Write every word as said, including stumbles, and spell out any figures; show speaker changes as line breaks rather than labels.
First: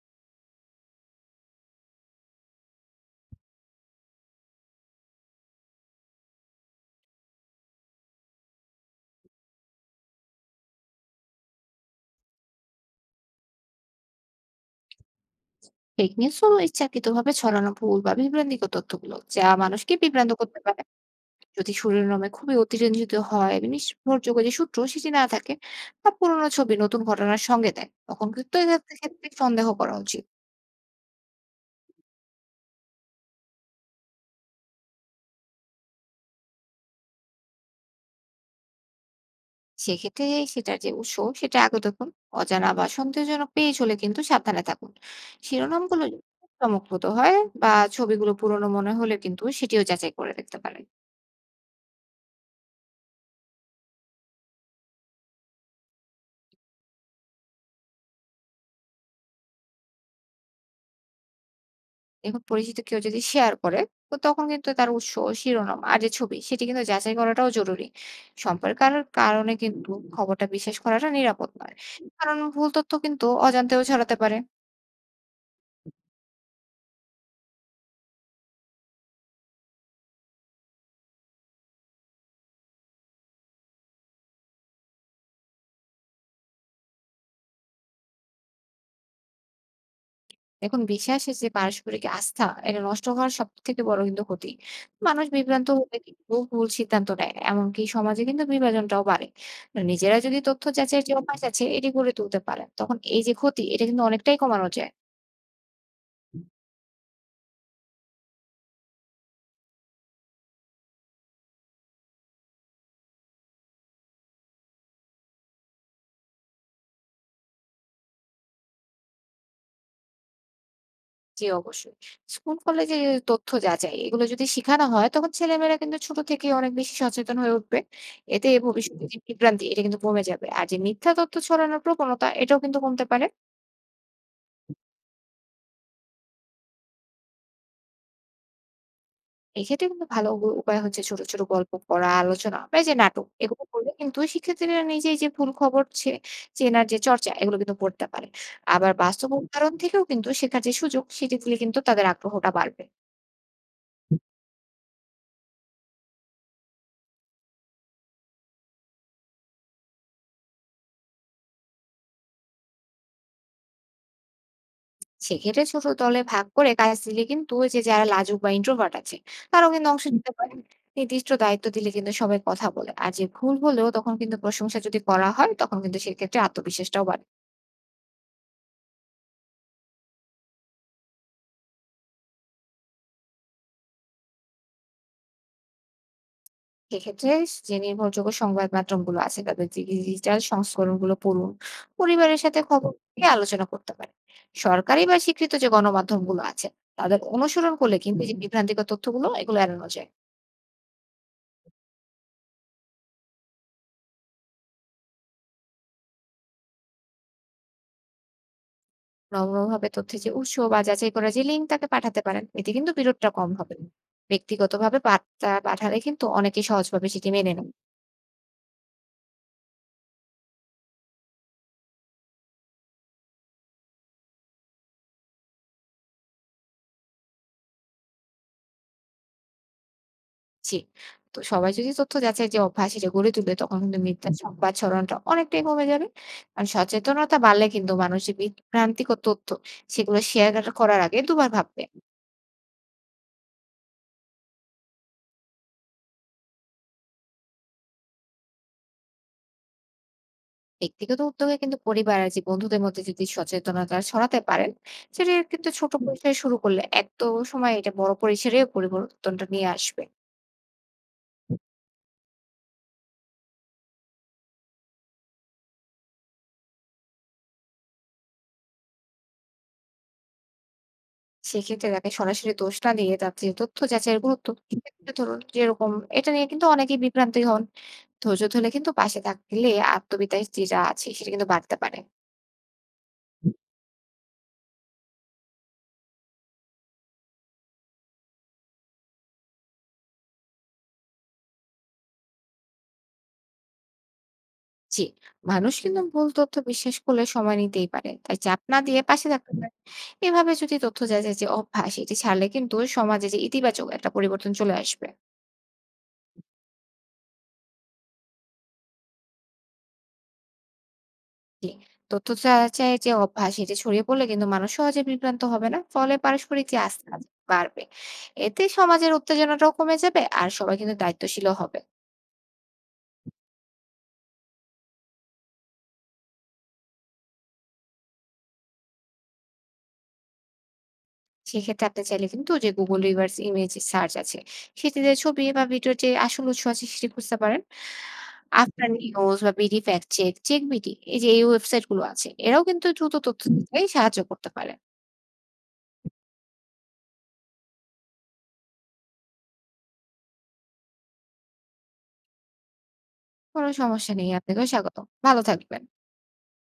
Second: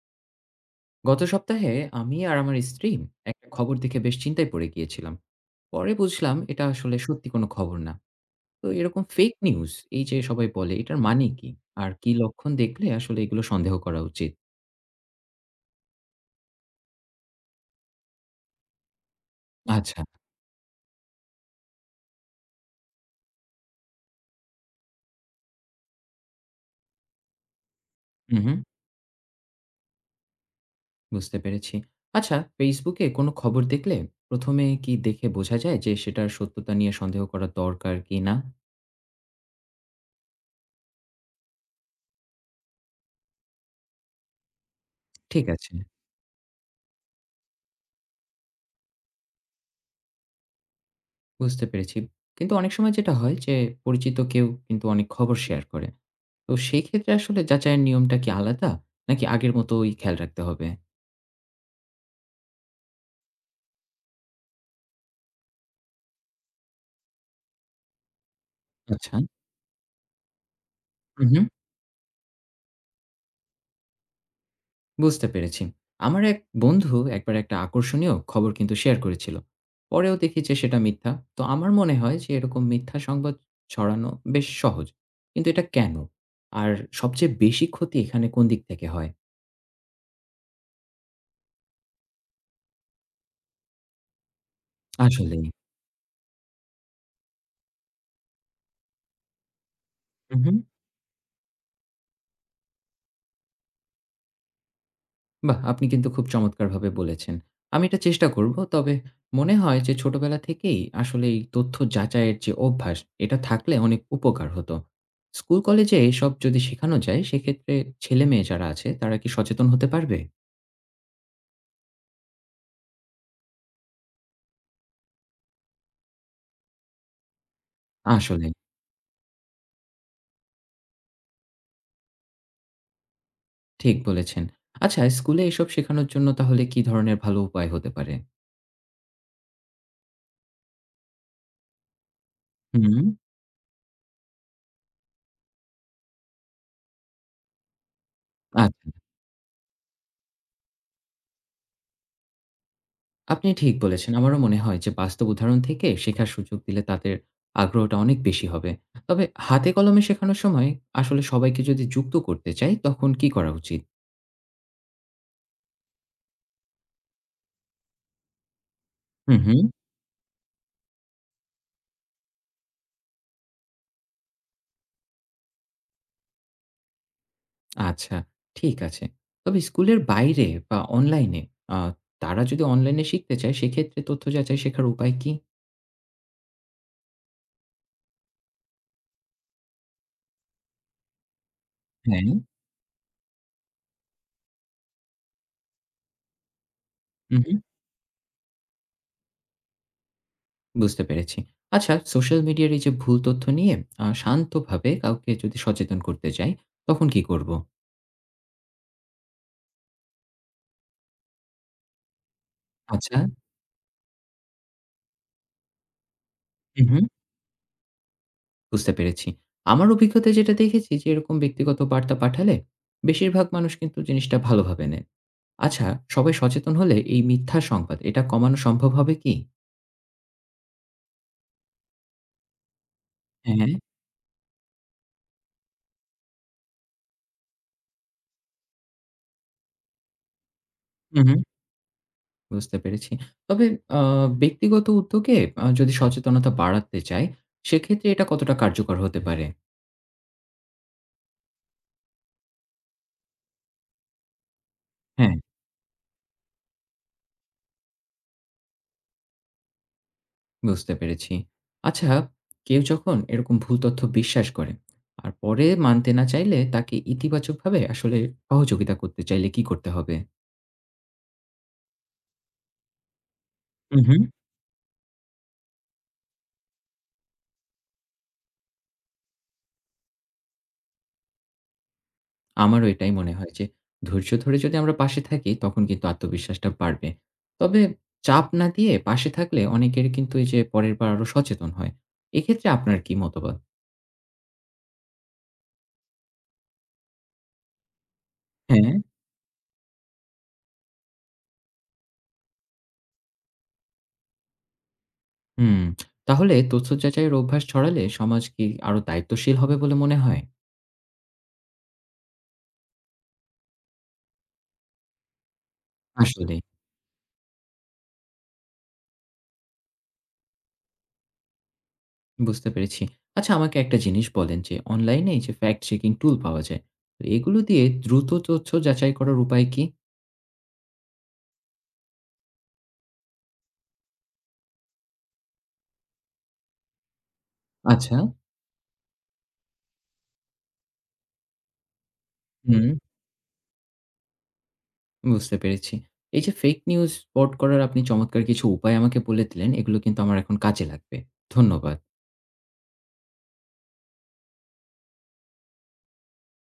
গত সপ্তাহে আমি আর আমার স্ত্রী একটা খবর দেখে বেশ চিন্তায় পড়ে গিয়েছিলাম। পরে বুঝলাম এটা আসলে সত্যি কোনো খবর না। তো এরকম ফেক নিউজ এই যে সবাই বলে এটার মানে কি? আর কি লক্ষণ দেখলে আসলে এগুলো সন্দেহ করা উচিত?
ফেক নিউজ হলো ইচ্ছাকৃতভাবে ছড়ানো ভুল বা বিভ্রান্তিকর তথ্যগুলো, যা মানুষকে
আচ্ছা।
বিভ্রান্ত করতে পারে। যদি শিরোনামে খুবই অতিরঞ্জিত হয়, নির্ভরযোগ্য যে সূত্র সেটি না থাকে বা পুরোনো ছবি নতুন ঘটনার সঙ্গে দেয়, তখন
হুম
কিন্তু
হুম,
এক্ষেত্রে ক্ষেত্রে সন্দেহ করা উচিত।
বুঝতে পেরেছি। আচ্ছা, ফেসবুকে কোনো খবর দেখলে প্রথমে কি দেখে বোঝা যায় যে সেটার সত্যতা নিয়ে সন্দেহ করা দরকার কি না?
সেক্ষেত্রে সেটার যে উৎস সেটা আগে দেখুন। অজানা বা সন্দেহজনক পেজ হলে কিন্তু সাবধানে থাকুন।
ঠিক আছে।
শিরোনামগুলো যদি চমকপ্রদ হয় বা ছবিগুলো পুরনো মনে হলে কিন্তু সেটিও যাচাই করে দেখতে পারেন।
বুঝতে পেরেছি, কিন্তু অনেক সময় যেটা হয় যে পরিচিত কেউ কিন্তু অনেক খবর শেয়ার করে। তো সেই ক্ষেত্রে আসলে যাচাইয়ের নিয়মটা কি আলাদা? নাকি আগের মতোই খেয়াল রাখতে হবে?
দেখুন, পরিচিত কেউ যদি শেয়ার করে তো তখন কিন্তু তার উৎস, শিরোনাম আর যে ছবি সেটি কিন্তু যাচাই করাটাও জরুরি। সম্পর্কের
আচ্ছা।
কারণে কিন্তু খবরটা বিশ্বাস করাটা
হুম, হুম।
নিরাপদ নয়, কারণ ভুল তথ্য কিন্তু অজান্তেও ছড়াতে পারে।
বুঝতে পেরেছি। আমার এক বন্ধু একবার একটা আকর্ষণীয় খবর কিন্তু শেয়ার করেছিল। পরেও দেখি যে সেটা মিথ্যা। তো আমার মনে হয় যে এরকম মিথ্যা সংবাদ ছড়ানো বেশ সহজ। কিন্তু এটা কেন? আর সবচেয়ে বেশি ক্ষতি এখানে কোন দিক থেকে হয়?
দেখুন, বিশ্বাসের যে পারস্পরিক আস্থা এটা নষ্ট হওয়ার সব থেকে বড় কিন্তু ক্ষতি। মানুষ
আসলেই।
বিভ্রান্ত হলে কিন্তু ভুল সিদ্ধান্ত নেয়, এমনকি সমাজে কিন্তু বিভাজনটাও বাড়ে। নিজেরা যদি
হুম, হুম।
তথ্য যাচাইয়ের যে অভ্যাস আছে এটি গড়ে তুলতে পারে, তখন এই যে ক্ষতি এটা কিন্তু অনেকটাই কমানো যায়।
বাহ! আপনি কিন্তু খুব চমৎকারভাবে বলেছেন। আমি এটা চেষ্টা করব। তবে মনে হয় যে ছোটবেলা থেকেই আসলে এই তথ্য যাচাইয়ের যে অভ্যাস, এটা থাকলে অনেক উপকার হতো। স্কুল কলেজে এসব যদি শেখানো যায় সেক্ষেত্রে ছেলেমেয়ে যারা আছে তারা কি সচেতন হতে পারবে?
জি, অবশ্যই। স্কুল কলেজে এই তথ্য যাচাই এগুলো যদি শিখানো হয়, তখন ছেলেমেয়েরা কিন্তু ছোট থেকেই অনেক বেশি সচেতন হয়ে উঠবে।
আসলে
এতে ভবিষ্যতে হুম। যে বিভ্রান্তি এটা কিন্তু কমে যাবে। আর যে মিথ্যা তথ্য ছড়ানোর প্রবণতা এটাও কিন্তু কমতে পারে।
ঠিক বলেছেন। আচ্ছা, স্কুলে এসব শেখানোর জন্য তাহলে কি ধরনের ভালো উপায় হতে পারে?
এক্ষেত্রে কিন্তু ভালো উ উপায় হচ্ছে ছোট, ছোট গল্প পড়া, আলোচনা বা এই যে
হুম,
নাটক এগুলো করলে কিন্তু শিক্ষার্থীরা নিজেই যে ভুল খবর ছে চেনার যে চর্চা এগুলো কিন্তু করতে পারে।
আচ্ছা।
আবার বাস্তব হুম। উদাহরণ থেকেও কিন্তু শেখার যে সুযোগ সেটি দিলে কিন্তু তাদের আগ্রহটা বাড়বে।
আপনি ঠিক বলেছেন। আমারও মনে হয় যে বাস্তব উদাহরণ থেকে শেখার সুযোগ দিলে তাদের আগ্রহটা অনেক বেশি হবে। তবে হাতে কলমে শেখানোর সময় আসলে সবাইকে যদি যুক্ত করতে চাই তখন কি করা উচিত?
সেক্ষেত্রে ছোট দলে ভাগ করে কাজ দিলে কিন্তু ওই যে যারা লাজুক বা ইন্ট্রোভার্ট আছে
হুম, হুম।
তারাও কিন্তু অংশ নিতে পারে। নির্দিষ্ট দায়িত্ব দিলে কিন্তু সবাই কথা বলে, আর যে ভুল হলেও তখন কিন্তু প্রশংসা যদি করা হয়, তখন কিন্তু সেক্ষেত্রে আত্মবিশ্বাসটাও বাড়ে।
আচ্ছা, ঠিক আছে। তবে স্কুলের বাইরে বা অনলাইনে আ তারা যদি অনলাইনে শিখতে চায় সেক্ষেত্রে তথ্য যাচাই শেখার উপায় কি?
সেক্ষেত্রে যে নির্ভরযোগ্য সংবাদ মাধ্যম গুলো আছে তাদের ডিজিটাল সংস্করণ গুলো পড়ুন।
হ্যাঁ,
পরিবারের সাথে খবর নিয়ে আলোচনা করতে পারে। সরকারি বা স্বীকৃত যে গণমাধ্যম গুলো আছে তাদের
হুম, হুম।
অনুসরণ করলে কিন্তু এই যে বিভ্রান্তিকর তথ্যগুলো এগুলো এড়ানো যায়।
বুঝতে পেরেছি। আচ্ছা, সোশ্যাল মিডিয়ার এই যে ভুল তথ্য নিয়ে আ শান্তভাবে কাউকে যদি সচেতন করতে চাই তখন কি করব?
নম্রভাবে তথ্যের যে উৎস বা যাচাই করা যে লিঙ্ক তাকে পাঠাতে পারেন, এতে কিন্তু
আচ্ছা।
বিরোধটা কম হবে। ব্যক্তিগতভাবে বার্তা পাঠালে কিন্তু অনেকে
হুম, হুম।
সহজভাবে সেটি মেনে নেন।
বুঝতে পেরেছি। আমার অভিজ্ঞতায় যেটা দেখেছি যে এরকম ব্যক্তিগত বার্তা পাঠালে বেশিরভাগ মানুষ কিন্তু জিনিসটা ভালোভাবে নেয়। আচ্ছা, সবাই সচেতন হলে এই মিথ্যা সংবাদ এটা কমানো সম্ভব হবে কি?
জি, তো সবাই যদি তথ্য যাচাই যে অভ্যাস সেটা গড়ে তুলে,
হ্যাঁ,
তখন কিন্তু মিথ্যা সংবাদ ছড়ানোটা অনেকটাই কমে যাবে। আর সচেতনতা বাড়লে কিন্তু মানুষের বিভ্রান্তিকর তথ্য, সেগুলো শেয়ার করার আগে
হু, হু।
দুবার ভাববে।
বুঝতে পেরেছি। তবে আ ব্যক্তিগত উদ্যোগে আ যদি সচেতনতা বাড়াতে চাই, সেক্ষেত্রে এটা কতটা কার্যকর হতে পারে?
ব্যক্তিগত উদ্যোগে কিন্তু পরিবার আর যে বন্ধুদের মধ্যে যদি সচেতনতা ছড়াতে পারেন, সেটা
হ্যাঁ।
কিন্তু ছোট পরিসরে শুরু করলে এক তো সময় এটা বড় পরিসরে পরিবর্তনটা নিয়ে আসবে।
বুঝতে পেরেছি। আচ্ছা, কেউ যখন এরকম ভুল তথ্য বিশ্বাস করে আর পরে মানতে না চাইলে তাকে ইতিবাচকভাবে আসলে সহযোগিতা করতে চাইলে কি করতে হবে?
সেক্ষেত্রে তাকে সরাসরি দোষ না দিয়ে তার যে তথ্য
হু, হু।
যাচাইয়ের গুরুত্ব সেটা তুলে ধরুন, যেরকম এটা নিয়ে কিন্তু অনেকেই বিভ্রান্তি হন। ধৈর্য ধরে কিন্তু পাশে থাকলে আত্মবিশ্বাস যেটা আছে সেটা কিন্তু বাড়তে পারে।
আমারও এটাই মনে হয় যে ধৈর্য ধরে যদি আমরা পাশে থাকি তখন কিন্তু আত্মবিশ্বাসটা বাড়বে। তবে চাপ না দিয়ে পাশে থাকলে অনেকের কিন্তু এই যে পরের বার আরো সচেতন হয়। এক্ষেত্রে আপনার কি মতবাদ?
জি, মানুষ কিন্তু ভুল তথ্য বিশ্বাস করলে সময় নিতেই পারে, তাই চাপ না
হ্যাঁ,
দিয়ে পাশে থাকতে পারে। এভাবে যদি তথ্য যাচাই যে অভ্যাস এটি ছাড়লে কিন্তু সমাজে যে ইতিবাচক একটা পরিবর্তন চলে আসবে।
হুম। তাহলে তথ্য যাচাইয়ের অভ্যাস ছড়ালে সমাজ কি আরো দায়িত্বশীল হবে বলে মনে হয়?
জি। তথ্য যাচাইয়ের যে অভ্যাস এটা ছড়িয়ে পড়লে কিন্তু মানুষ সহজে বিভ্রান্ত হবে না, ফলে
আসলেই,
পারস্পরিক যে আস্থা আছে, বাড়বে। এতে সমাজের উত্তেজনাটাও কমে যাবে, আর সবাই কিন্তু দায়িত্বশীলও হবে।
বুঝতে পেরেছি। আচ্ছা, আমাকে একটা জিনিস বলেন যে অনলাইনে এই যে ফ্যাক্ট চেকিং টুল পাওয়া যায়। তো এগুলো দিয়ে দ্রুত তথ্য যাচাই করার উপায় কি?
সেক্ষেত্রে আপনি চাইলে কিন্তু যে গুগল রিভার্স ইমেজ সার্চ আছে সেটিতে ছবি বা ভিডিওর যে আসল উৎস আছে সেটি খুঁজতে পারেন।
আচ্ছা,
আফটার নিউজ বা BD fact check check BD এই যে এই ওয়েবসাইট গুলো আছে এরাও
হুম।
কিন্তু দ্রুত তথ্য দিতে সাহায্য করতে পারে।
বুঝতে পেরেছি। এই যে ফেক নিউজ স্পট করার আপনি চমৎকার কিছু উপায় আমাকে বলে দিলেন, এগুলো কিন্তু আমার এখন কাজে লাগবে। ধন্যবাদ।
কোনো সমস্যা নেই, আপনাকেও স্বাগত। ভালো থাকবেন।